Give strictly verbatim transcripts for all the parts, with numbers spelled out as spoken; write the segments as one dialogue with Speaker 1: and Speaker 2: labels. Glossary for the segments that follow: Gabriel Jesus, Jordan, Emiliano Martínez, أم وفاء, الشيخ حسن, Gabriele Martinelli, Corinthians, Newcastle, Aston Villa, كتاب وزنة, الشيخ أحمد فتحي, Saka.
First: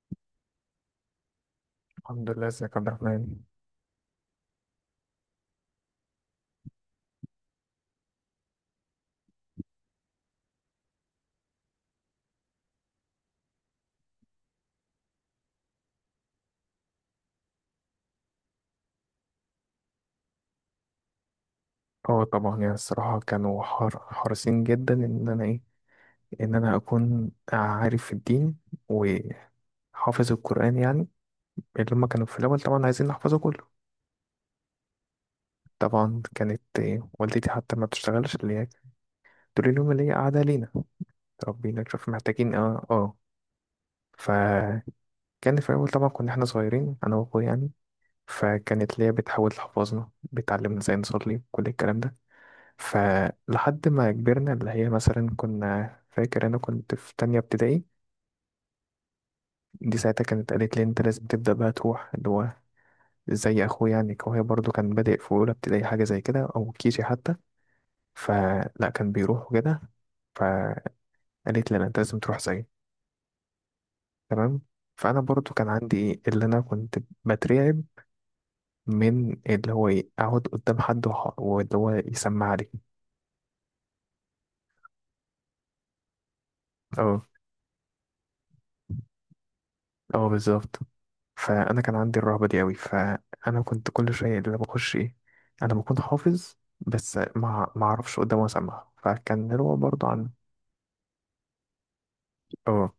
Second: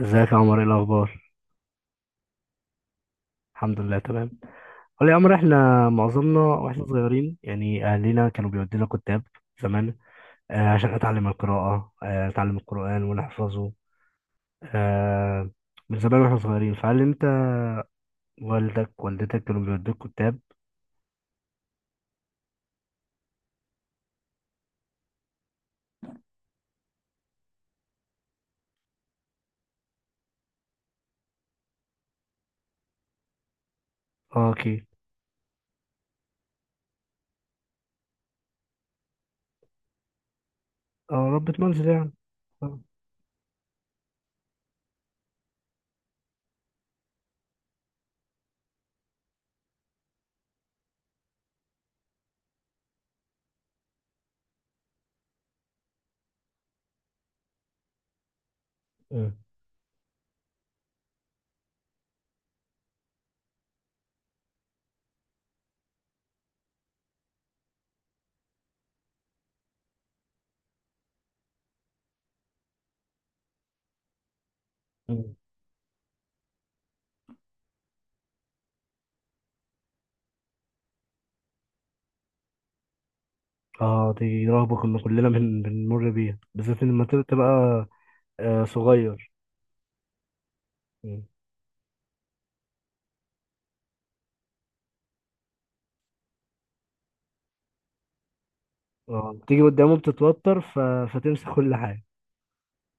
Speaker 1: ازيك يا عمر؟ ايه الاخبار؟
Speaker 2: الحمد لله، ازيك يا عبد الرحمن؟
Speaker 1: الحمد لله، تمام. قول لي يا عمر، احنا معظمنا واحنا صغيرين يعني اهلنا كانوا بيودينا كتاب زمان. آه، عشان اتعلم القراءه، آه، اتعلم القران ونحفظه. آه، من زمان واحنا صغيرين، فهل انت والدك والدتك كانوا بيودوك كتاب؟
Speaker 2: اه، طبعا، يعني الصراحة كانوا حار- حريصين جدا، ان انا ايه ان انا اكون عارف في الدين وحافظ القرآن يعني. اللي هما كانوا في الاول طبعا عايزين نحفظه كله.
Speaker 1: اه، اوكي.
Speaker 2: طبعا كانت إيه، والدتي حتى ما بتشتغلش، اللي هي تقول لهم اللي هي قاعدة لينا
Speaker 1: اه، ربة
Speaker 2: ربينا،
Speaker 1: منزل
Speaker 2: شوف
Speaker 1: يعني.
Speaker 2: محتاجين
Speaker 1: اه.
Speaker 2: اه اه فكان في الاول طبعا كنا احنا صغيرين انا واخويا يعني، فكانت ليا بتحاول تحفظنا، بتعلمنا ازاي نصلي كل الكلام ده. فلحد ما كبرنا اللي هي مثلا، كنا فاكر انا كنت في تانية ابتدائي،
Speaker 1: مم.
Speaker 2: دي ساعتها كانت قالت لي انت لازم تبدأ بقى تروح اللي هو زي اخويا يعني، هو برضو كان بادئ في اولى ابتدائي حاجة زي كده او كيجي حتى، فلا كان بيروح وكده. فقالت لي لا انت لازم تروح زيي. تمام، فانا
Speaker 1: مم.
Speaker 2: برضو كان عندي ايه اللي انا كنت بترعب من اللي هو ايه اقعد قدام حد وح- واللي هو يسمع لي.
Speaker 1: آه، دي رهبه كنا كلنا بن- بنمر بيها، بالذات لما تبقى
Speaker 2: اه،
Speaker 1: تبقى، آه، صغير.
Speaker 2: اه، بالظبط.
Speaker 1: مم.
Speaker 2: فانا كان عندي الرهبه دي قوي، فانا كنت كل شويه اللي بخش ايه انا بكون حافظ، بس ما ما اعرفش قدامه اسمع،
Speaker 1: اه،
Speaker 2: فكان
Speaker 1: تيجي
Speaker 2: اللي هو
Speaker 1: قدامه
Speaker 2: برضه عن.
Speaker 1: بتتوتر ف... فتمسك كل حاجه.
Speaker 2: اه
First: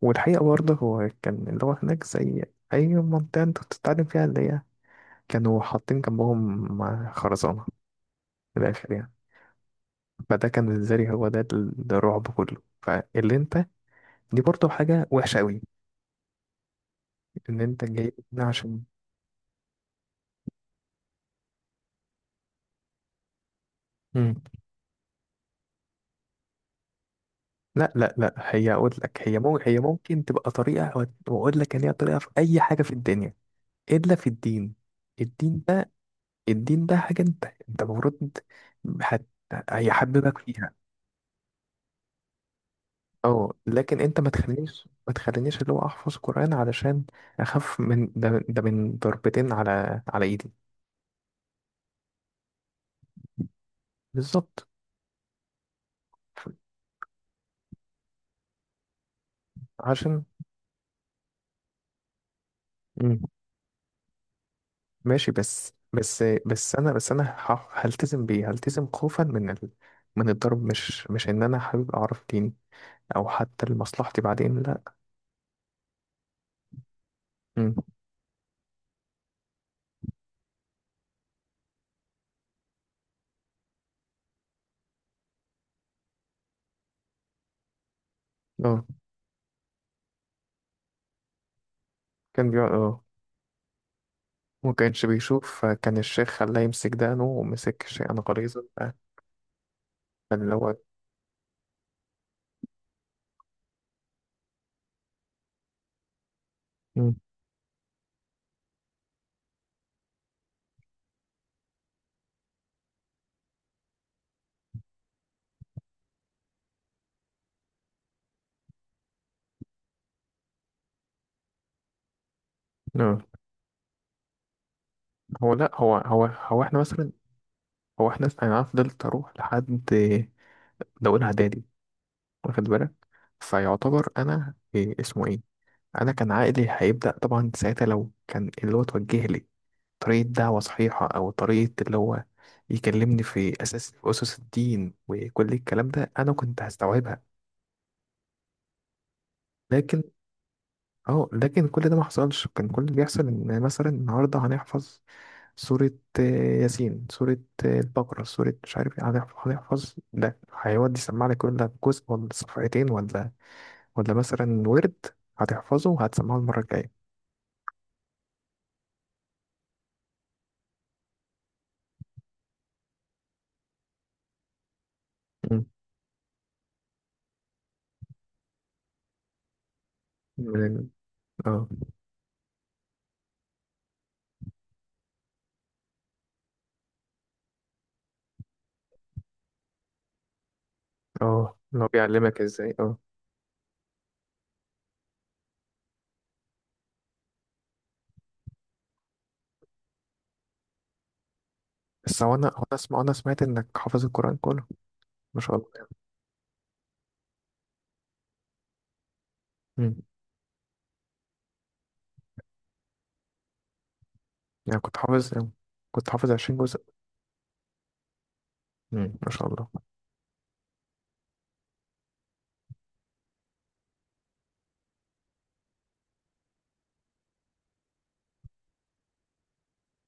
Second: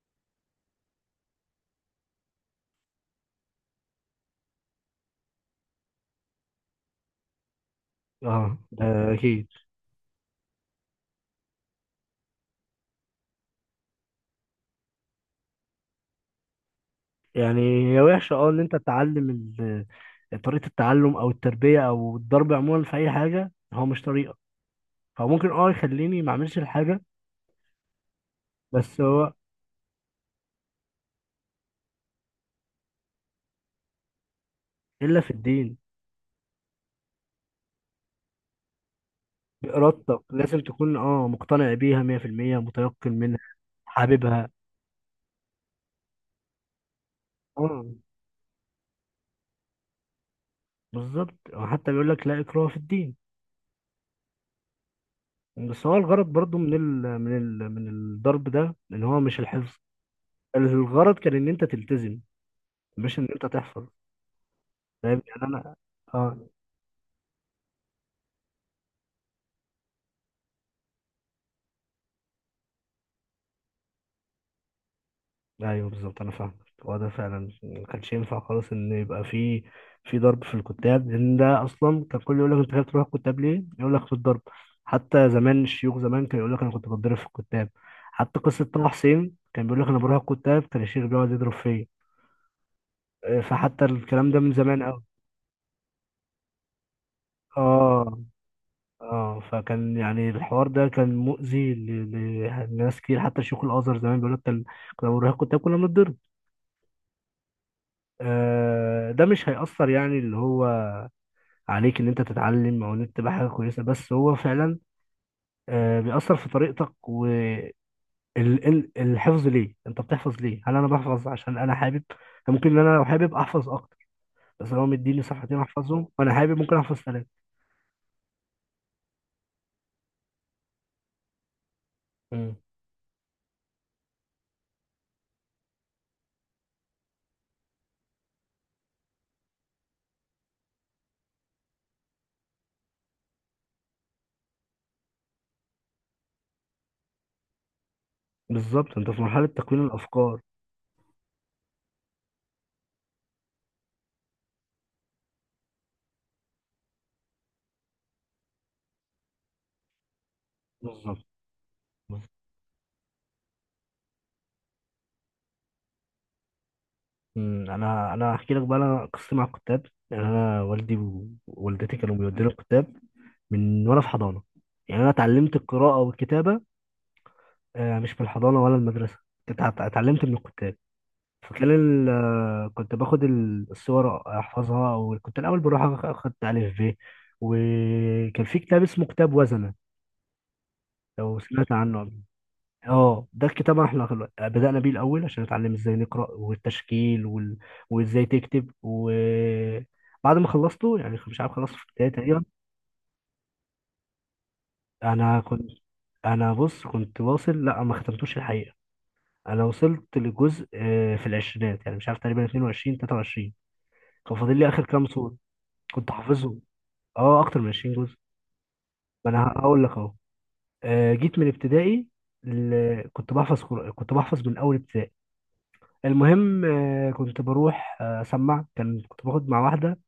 Speaker 2: والحقيقه برضه هو كان اللي هو هناك زي اي منطقه انت بتتعلم فيها، اللي هي كانوا حاطين جنبهم خرزانه،
Speaker 1: اه،
Speaker 2: من الاخر
Speaker 1: ده
Speaker 2: يعني.
Speaker 1: اكيد.
Speaker 2: فده كان بالنسبه لي هو ده ال- ده الرعب كله، فاللي انت دي برضه حاجه وحشه قوي
Speaker 1: يعني
Speaker 2: ان انت
Speaker 1: هي
Speaker 2: جاي
Speaker 1: وحشه،
Speaker 2: هنا
Speaker 1: اه ان انت
Speaker 2: عشان.
Speaker 1: تعلم ال- طريقه التعلم او التربيه او الضرب عموما في اي حاجه، هو مش طريقه. هو ممكن اه يخليني ما اعملش الحاجه.
Speaker 2: لا، لا، لا، هي اقول
Speaker 1: بس
Speaker 2: لك
Speaker 1: هو
Speaker 2: هي ممكن، هي ممكن تبقى طريقه، واقول لك ان هي طريقه في اي حاجه في الدنيا الا في الدين.
Speaker 1: الا في
Speaker 2: الدين
Speaker 1: الدين.
Speaker 2: ده الدين ده حاجه انت انت المفروض هت...
Speaker 1: بارادتك
Speaker 2: هيحببك
Speaker 1: لازم
Speaker 2: فيها.
Speaker 1: تكون اه مقتنع بيها مية في المية، متيقن منها،
Speaker 2: اه، لكن انت ما
Speaker 1: حاببها.
Speaker 2: تخلينيش ما تخلينيش اللي هو احفظ قران علشان اخاف
Speaker 1: اه،
Speaker 2: من ده ده، من ضربتين على على ايدي.
Speaker 1: بالظبط. هو حتى بيقول لك لا اكراه في الدين.
Speaker 2: بالظبط،
Speaker 1: بس هو الغرض برضو من ال من ال من الضرب ده، ان هو مش الحفظ.
Speaker 2: عشان.
Speaker 1: الغرض كان ان انت تلتزم، مش ان انت تحفظ. فاهم
Speaker 2: ماشي،
Speaker 1: يعني
Speaker 2: بس
Speaker 1: انا.
Speaker 2: بس
Speaker 1: اه،
Speaker 2: بس انا، بس انا ه- هلتزم بيه، هلتزم خوفا من ال... من الضرب، مش مش ان انا حابب اعرف ديني، او حتى لمصلحتي بعدين، لا.
Speaker 1: ايوه، بالظبط. انا فاهم. هو ده فعلا
Speaker 2: امم
Speaker 1: ما كانش ينفع خالص ان يبقى في في ضرب في الكتاب، لان ده اصلا كان كل يقول لك انت خايف تروح الكتاب ليه، يقول لك في الضرب. حتى زمان الشيوخ زمان كان يقول لك انا كنت بتضرب في الكتاب. حتى قصه
Speaker 2: اه،
Speaker 1: طه حسين كان بيقول لك انا بروح الكتاب كان الشيخ بيقعد يضرب فيا.
Speaker 2: كان بيقعد، اه
Speaker 1: إيه، فحتى الكلام ده من
Speaker 2: ما
Speaker 1: زمان قوي.
Speaker 2: كانش بيشوف، كان الشيخ خلاه يمسك دقنه ومسك شيئا
Speaker 1: اه.
Speaker 2: غليظا. آه،
Speaker 1: اه، فكان يعني
Speaker 2: كان اللي
Speaker 1: الحوار
Speaker 2: هو.
Speaker 1: ده كان مؤذي ل- ل- لناس كتير. حتى شيوخ الازهر زمان بيقول لك كان كنا بنروح الكتاب كنا بنتضرب.
Speaker 2: مم.
Speaker 1: آه، ده مش هيأثر يعني اللي هو عليك ان انت تتعلم او ان انت تبقى حاجه كويسه. بس هو فعلا آه، بيأثر في طريقتك والحفظ. ليه انت بتحفظ؟ ليه؟ هل انا بحفظ عشان انا حابب؟ ممكن ان انا لو
Speaker 2: اه
Speaker 1: حابب احفظ اكتر. بس هو مديني
Speaker 2: هو
Speaker 1: صفحتين
Speaker 2: لا، هو
Speaker 1: احفظهم،
Speaker 2: هو
Speaker 1: وانا حابب
Speaker 2: هو
Speaker 1: ممكن
Speaker 2: احنا
Speaker 1: احفظ
Speaker 2: مثلا،
Speaker 1: ثلاثه.
Speaker 2: هو احنا انا فضلت اروح لحد، ده اولى اعدادي،
Speaker 1: مم.
Speaker 2: واخد بالك؟ فيعتبر انا إيه اسمه ايه انا كان عقلي هيبدا طبعا ساعتها، لو كان اللي هو توجه لي طريقه دعوه صحيحه، او طريقه اللي هو يكلمني في اساس، في اسس الدين وكل الكلام ده، انا كنت هستوعبها.
Speaker 1: بالظبط، انت في مرحله تكوين
Speaker 2: لكن
Speaker 1: الافكار.
Speaker 2: اه لكن كل ده ما حصلش. كان كل اللي بيحصل ان مثلا النهارده هنحفظ سورة، آه، ياسين، سورة، آه، البقرة، سورة مش عارف ايه، هنحف- هنحفظ ده، هيودي
Speaker 1: بالظبط.
Speaker 2: يسمع لك كل ده، جزء
Speaker 1: بالظبط.
Speaker 2: ولا صفحتين، ولا ولا مثلا ورد هتحفظه وهتسمعه المرة الجاية.
Speaker 1: مم، انا انا هحكي لك بقى انا قصتي مع الكتاب. يعني انا والدي ووالدتي كانوا بيودوني الكتاب من وانا في حضانه. يعني انا اتعلمت
Speaker 2: مم.
Speaker 1: القراءه والكتابه آه، مش في الحضانة ولا المدرسة، اتع- اتعلمت من
Speaker 2: من
Speaker 1: الكتاب.
Speaker 2: ال-
Speaker 1: في
Speaker 2: اه،
Speaker 1: خلال آه، كنت باخد ال- الصور احفظها. وكنت الاول بروح أخ- اخد الف ب. وكان في كتاب اسمه كتاب وزنة، لو
Speaker 2: اه،
Speaker 1: سمعت
Speaker 2: إن هو
Speaker 1: عنه قبل.
Speaker 2: بيعلمك ازاي. اه
Speaker 1: اه، ده الكتاب احنا خل- بدأنا بيه الاول عشان نتعلم ازاي نقرأ والتشكيل وال... وازاي تكتب. وبعد ما خلصته يعني مش عارف خلصته في البداية
Speaker 2: بس هو
Speaker 1: تقريبا.
Speaker 2: انا، هو انا اسمع، انا سمعت انك حافظ القرآن كله،
Speaker 1: انا
Speaker 2: ما شاء الله
Speaker 1: كنت،
Speaker 2: يعني.
Speaker 1: انا بص كنت واصل، لا ما ختمتوش الحقيقة. انا
Speaker 2: امم
Speaker 1: وصلت لجزء آه، في العشرينات يعني مش عارف، تقريبا اتنين وعشرين تلاتة وعشرين. كان فاضل لي
Speaker 2: يعني
Speaker 1: اخر
Speaker 2: كنت
Speaker 1: كام
Speaker 2: حافظ،
Speaker 1: سورة.
Speaker 2: كنت
Speaker 1: كنت
Speaker 2: حافظ عشرين
Speaker 1: حافظهم.
Speaker 2: جزء.
Speaker 1: اه، اكتر من عشرين جزء.
Speaker 2: امم، ما
Speaker 1: ما
Speaker 2: شاء
Speaker 1: انا
Speaker 2: الله.
Speaker 1: هقول لك اهو. آه، جيت من ابتدائي. ل- كنت بحفظ، قر- كنت بحفظ من اول ابتدائي. المهم آه، كنت بروح آه، اسمع. كان كنت باخد مع واحده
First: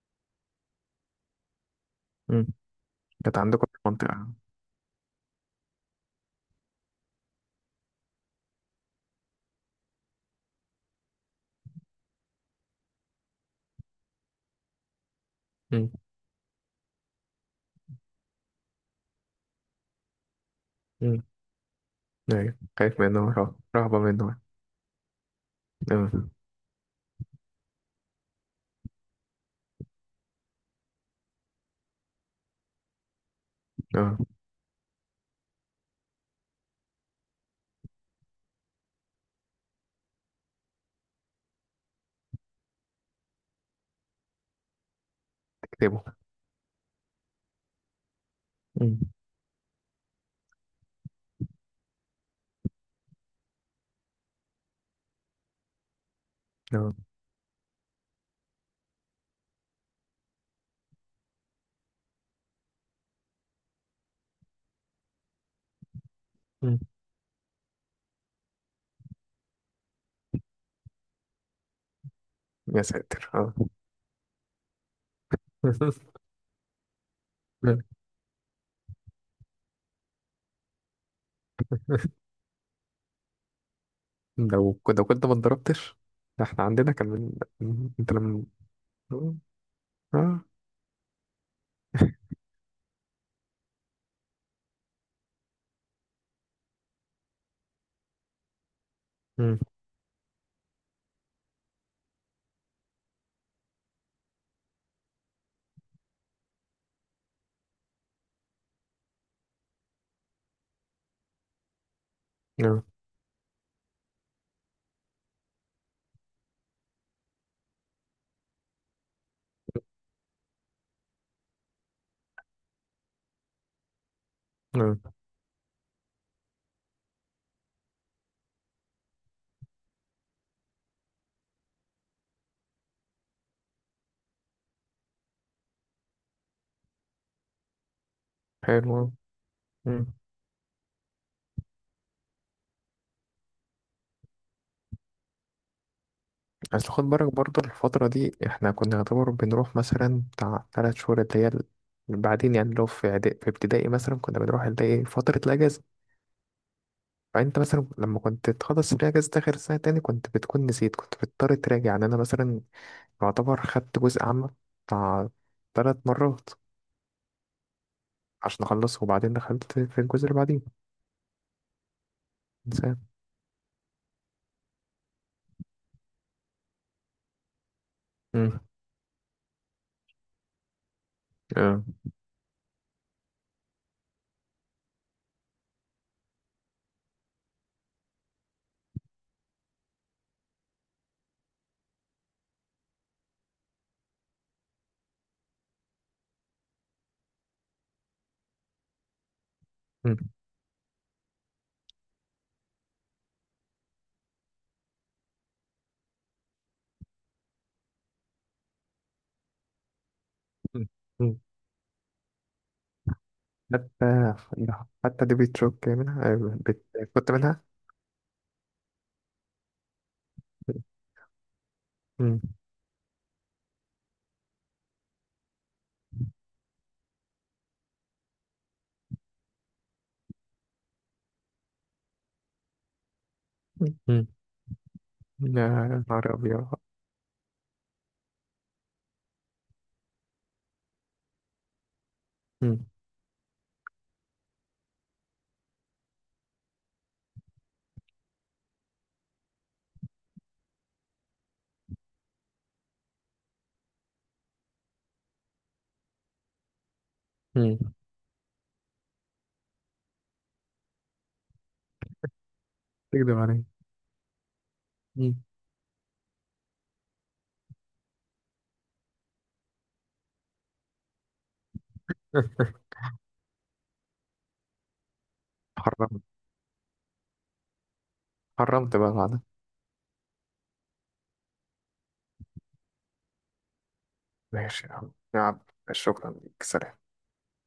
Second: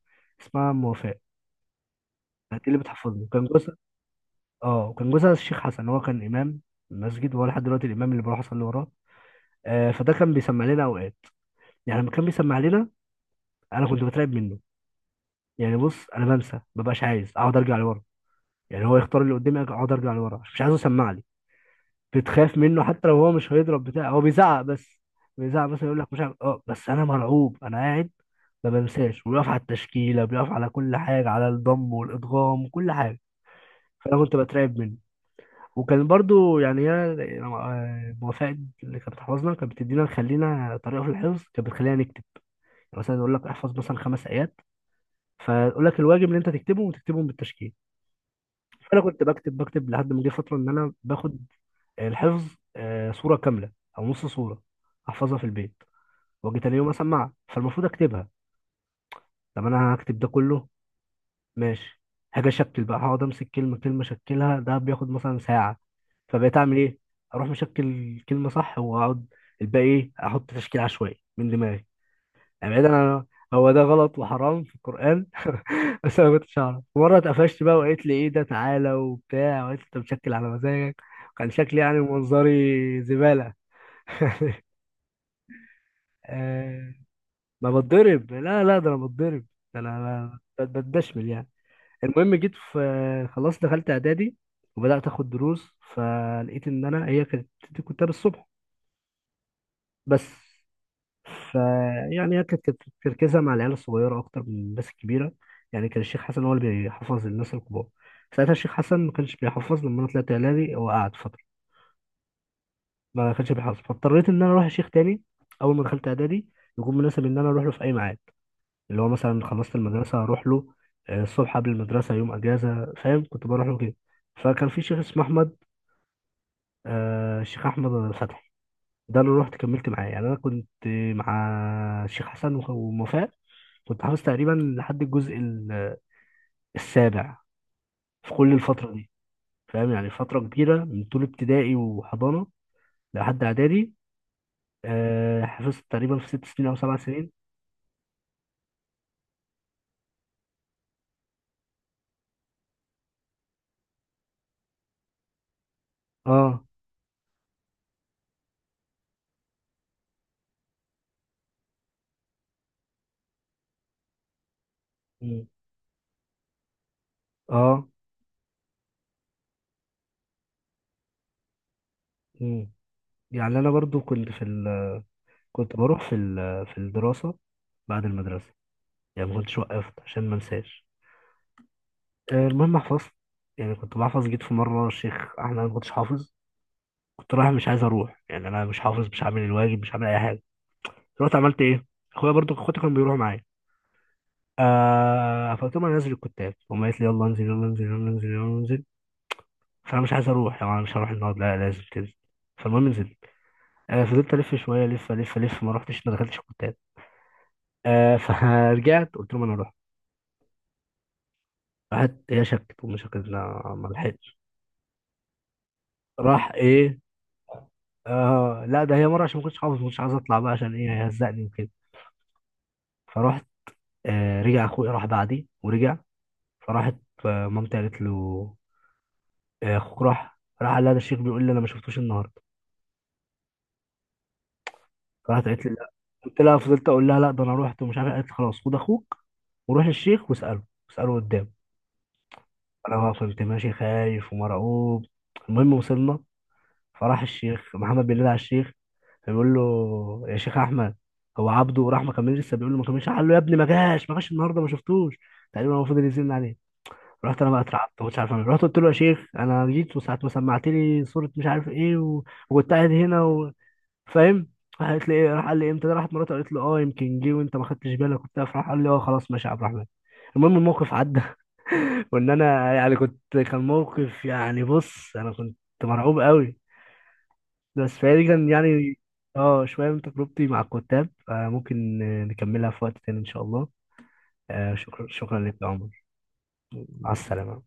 Speaker 1: اسمها ام وفاء،
Speaker 2: امم
Speaker 1: كانت اللي بتحفظني.
Speaker 2: كانت
Speaker 1: كان
Speaker 2: عندكم
Speaker 1: جوزها،
Speaker 2: في المنطقة؟
Speaker 1: اه كان جوزها الشيخ حسن. هو كان امام المسجد، وهو لحد دلوقتي الامام اللي بروح اصلي وراه. آه، فده كان بيسمع لنا اوقات. يعني لما كان بيسمع لنا، انا كنت بترعب منه. يعني
Speaker 2: امم.
Speaker 1: بص، انا بنسى، مبقاش عايز اقعد ارجع لورا. يعني هو يختار اللي قدامي اقعد ارجع لورا، مش عايزه يسمع لي.
Speaker 2: امم.
Speaker 1: بتخاف
Speaker 2: ايوه،
Speaker 1: منه
Speaker 2: خايف
Speaker 1: حتى لو
Speaker 2: منه،
Speaker 1: هو مش
Speaker 2: رهب-
Speaker 1: هيضرب
Speaker 2: رهبة
Speaker 1: بتاع، هو
Speaker 2: منه.
Speaker 1: بيزعق بس. بيزعق بس، يقول
Speaker 2: اه.
Speaker 1: لك مش عارف اه بس انا مرعوب انا قاعد. ما بنساش. وبيقف على التشكيله، بيقف على كل حاجه، على الضم والادغام، كل حاجه. فانا
Speaker 2: اه.
Speaker 1: كنت بترعب منه. وكان برضو يعني هي آه، موافقة. اللي كانت بتحفظنا كانت بتدينا، نخلينا طريقه في الحفظ، كانت بتخلينا نكتب. يعني مثلا يقول لك احفظ مثلا خمس ايات، فيقول لك
Speaker 2: تكتبه.
Speaker 1: الواجب اللي انت تكتبه وتكتبهم بالتشكيل.
Speaker 2: امم.
Speaker 1: فانا كنت بكتب بكتب لحد ما جه فتره ان انا باخد الحفظ آه، صوره كامله او نص صوره، احفظها في البيت واجي تاني يوم
Speaker 2: اه.
Speaker 1: اسمعها. فالمفروض اكتبها. طب انا هكتب ده كله، ماشي. هاجي اشكل بقى، هقعد امسك كلمه كلمه اشكلها، ده بياخد مثلا ساعه. فبقيت اعمل
Speaker 2: أمم.
Speaker 1: ايه، اروح مشكل كلمه صح واقعد الباقي ايه، احط تشكيل عشوائي من دماغي. يعني
Speaker 2: يا
Speaker 1: بعيدا عن
Speaker 2: ساتر، اه.
Speaker 1: هو ده غلط وحرام في القرآن بس انا ما كنتش اعرف. مرة اتقفشت بقى وقالت لي، ايه ده؟ تعالى وبتاع، وقالت لي انت مشكل على مزاجك. كان شكلي يعني منظري زبالة.
Speaker 2: لو لو كنت ما اتضربتش، ده احنا عندنا
Speaker 1: آه،
Speaker 2: كان
Speaker 1: ما
Speaker 2: من. انت
Speaker 1: بتضرب؟
Speaker 2: لما.
Speaker 1: لا، لا، ده انا بتضرب. ده انا
Speaker 2: اه.
Speaker 1: ب- ب- بتدشمل يعني. المهم، جيت في، خلاص دخلت اعدادي، وبدأت اخد دروس. فلقيت ان انا هي كانت بتدي كتاب الصبح
Speaker 2: أمم.
Speaker 1: بس. فيعني هي كانت كانت تركيزها مع العيال الصغيرة أكتر من الناس الكبيرة. يعني كان الشيخ حسن هو اللي بيحفظ الناس الكبار. ساعتها الشيخ حسن ما كانش بيحفظ، لما أنا طلعت إعدادي هو قعد فترة
Speaker 2: اه.
Speaker 1: ما كانش بيحفظ. فاضطريت إن أنا أروح لشيخ تاني أول ما دخلت إعدادي، يكون مناسب إن أنا أروح له في أي ميعاد. اللي هو مثلا خلصت المدرسة هروح له، آه، الصبح قبل المدرسة، يوم أجازة، فاهم، كنت بروح له كده. فكان في
Speaker 2: أمم.
Speaker 1: شيخ اسمه أحمد، آه، الشيخ أحمد فتحي، ده اللي رحت كملت معاه. يعني انا كنت مع الشيخ حسن وخ- ووفاء كنت حافظ تقريبا لحد الجزء ال- السابع، في كل الفتره دي.
Speaker 2: حلو.
Speaker 1: فاهم، يعني فتره كبيره من طول ابتدائي وحضانه لحد اعدادي. آه، حفظت تقريبا في ست سنين او
Speaker 2: بس
Speaker 1: سبع
Speaker 2: خد
Speaker 1: سنين
Speaker 2: بالك برضه الفترة دي، احنا كنا نعتبر بنروح مثلا بتاع تلات شهور اللي هي ال- بعدين يعني، لو في إعدا- في ابتدائي مثلا، كنا بنروح اللي هي فترة الأجازة،
Speaker 1: اه.
Speaker 2: فأنت مثلا لما كنت تخلص الأجازة آخر سنة تاني كنت بتكون نسيت، كنت بتضطر تراجع. يعني أنا مثلا يعتبر خدت جزء عام بتاع
Speaker 1: مم.
Speaker 2: تلات مرات
Speaker 1: اه.
Speaker 2: عشان أخلصه، وبعدين دخلت في الجزء اللي بعديه.
Speaker 1: مم.
Speaker 2: إنسان.
Speaker 1: يعني انا برضو كنت في ال... كنت بروح في ال... في الدراسه بعد المدرسه.
Speaker 2: مم.
Speaker 1: يعني ما كنتش وقفت عشان ما انساش.
Speaker 2: آه.
Speaker 1: آه، المهم حفظت. يعني كنت بحفظ. جيت في مره الشيخ احمد أنا ما كنتش حافظ، كنت رايح مش عايز اروح. يعني انا مش حافظ، مش عامل الواجب، مش عامل اي حاجه. رحت عملت ايه، اخويا برضو اخواتي كانوا بيروحوا معايا. آه، فقلت لهم انا نازل الكتاب. هم قالت لي يلا انزل يلا انزل يلا انزل يلا انزل، فانا مش
Speaker 2: مم.
Speaker 1: عايز اروح. يعني انا مش هروح النهارده، لا لازم تنزل. فالمهم نزلت. آه، فضلت الف شويه، الف الف الف ما رحتش ما دخلتش الكتاب. آه، فرجعت قلت لهم انا اروح.
Speaker 2: مم. مم.
Speaker 1: راحت هي شكت، امي شكت لا ما
Speaker 2: حتى
Speaker 1: لحقتش.
Speaker 2: حتى دي بتشوك منها.
Speaker 1: راح
Speaker 2: بت...
Speaker 1: ايه.
Speaker 2: كنت منها.
Speaker 1: آه، لا، ده هي مره عشان ما كنتش حافظ ما كنتش عايز اطلع بقى، عشان ايه هيهزقني وكده. فرحت. آه، رجع اخويا راح بعدي ورجع. فراحت، آه، مامتي قالت له آه، اخوك راح. راح قال لها ده الشيخ بيقول لي انا ما شفتوش النهارده.
Speaker 2: مم.
Speaker 1: فراحت
Speaker 2: لا
Speaker 1: قالت لي لا.
Speaker 2: يا نهار
Speaker 1: قلت لها،
Speaker 2: أبيض.
Speaker 1: فضلت اقول لها لا ده انا رحت ومش عارف إيه. قالت لي خلاص، خد اخوك وروح للشيخ واساله، اساله قدام.
Speaker 2: مم.
Speaker 1: انا بقى كنت ماشي خايف ومرعوب. المهم وصلنا. فراح الشيخ محمد بينادي على الشيخ، فبيقول له يا شيخ احمد، هو عبده راح؟ ما كملش لسه؟ بيقول له ما كملش. قال له يا ابني ما جاش، ما جاش النهارده، ما شفتوش. تقريبا هو فضل يزن عليه. رحت انا بقى
Speaker 2: مم.
Speaker 1: اترعبت مش عارف اعمل إيه. رحت قلت له يا شيخ انا جيت وساعه ما سمعت لي صوره مش عارف ايه و... وكنت قاعد هنا
Speaker 2: تكذب
Speaker 1: و...
Speaker 2: علي.
Speaker 1: فاهم. راح قالت لي ايه،
Speaker 2: مم.
Speaker 1: راح قال لي امتى ده، راحت مراته قالت له اه يمكن جه وانت ما خدتش بالك وبتاع، فراح قال لي اه خلاص ماشي يا عبد الرحمن. المهم الموقف عدى. وان انا يعني كنت، كان موقف، يعني بص انا كنت مرعوب
Speaker 2: حرمت،
Speaker 1: قوي. بس فدي كان
Speaker 2: حرمت
Speaker 1: يعني
Speaker 2: بقى بعد.
Speaker 1: اه، شويه من تجربتي مع الكتاب. آه، ممكن آه، نكملها في وقت تاني ان شاء الله. آه،
Speaker 2: ماشي يا
Speaker 1: شكرا
Speaker 2: عم يا
Speaker 1: شكرا لك
Speaker 2: عم،
Speaker 1: يا عمر.
Speaker 2: شكرا ليك، سلام.
Speaker 1: مع السلامه.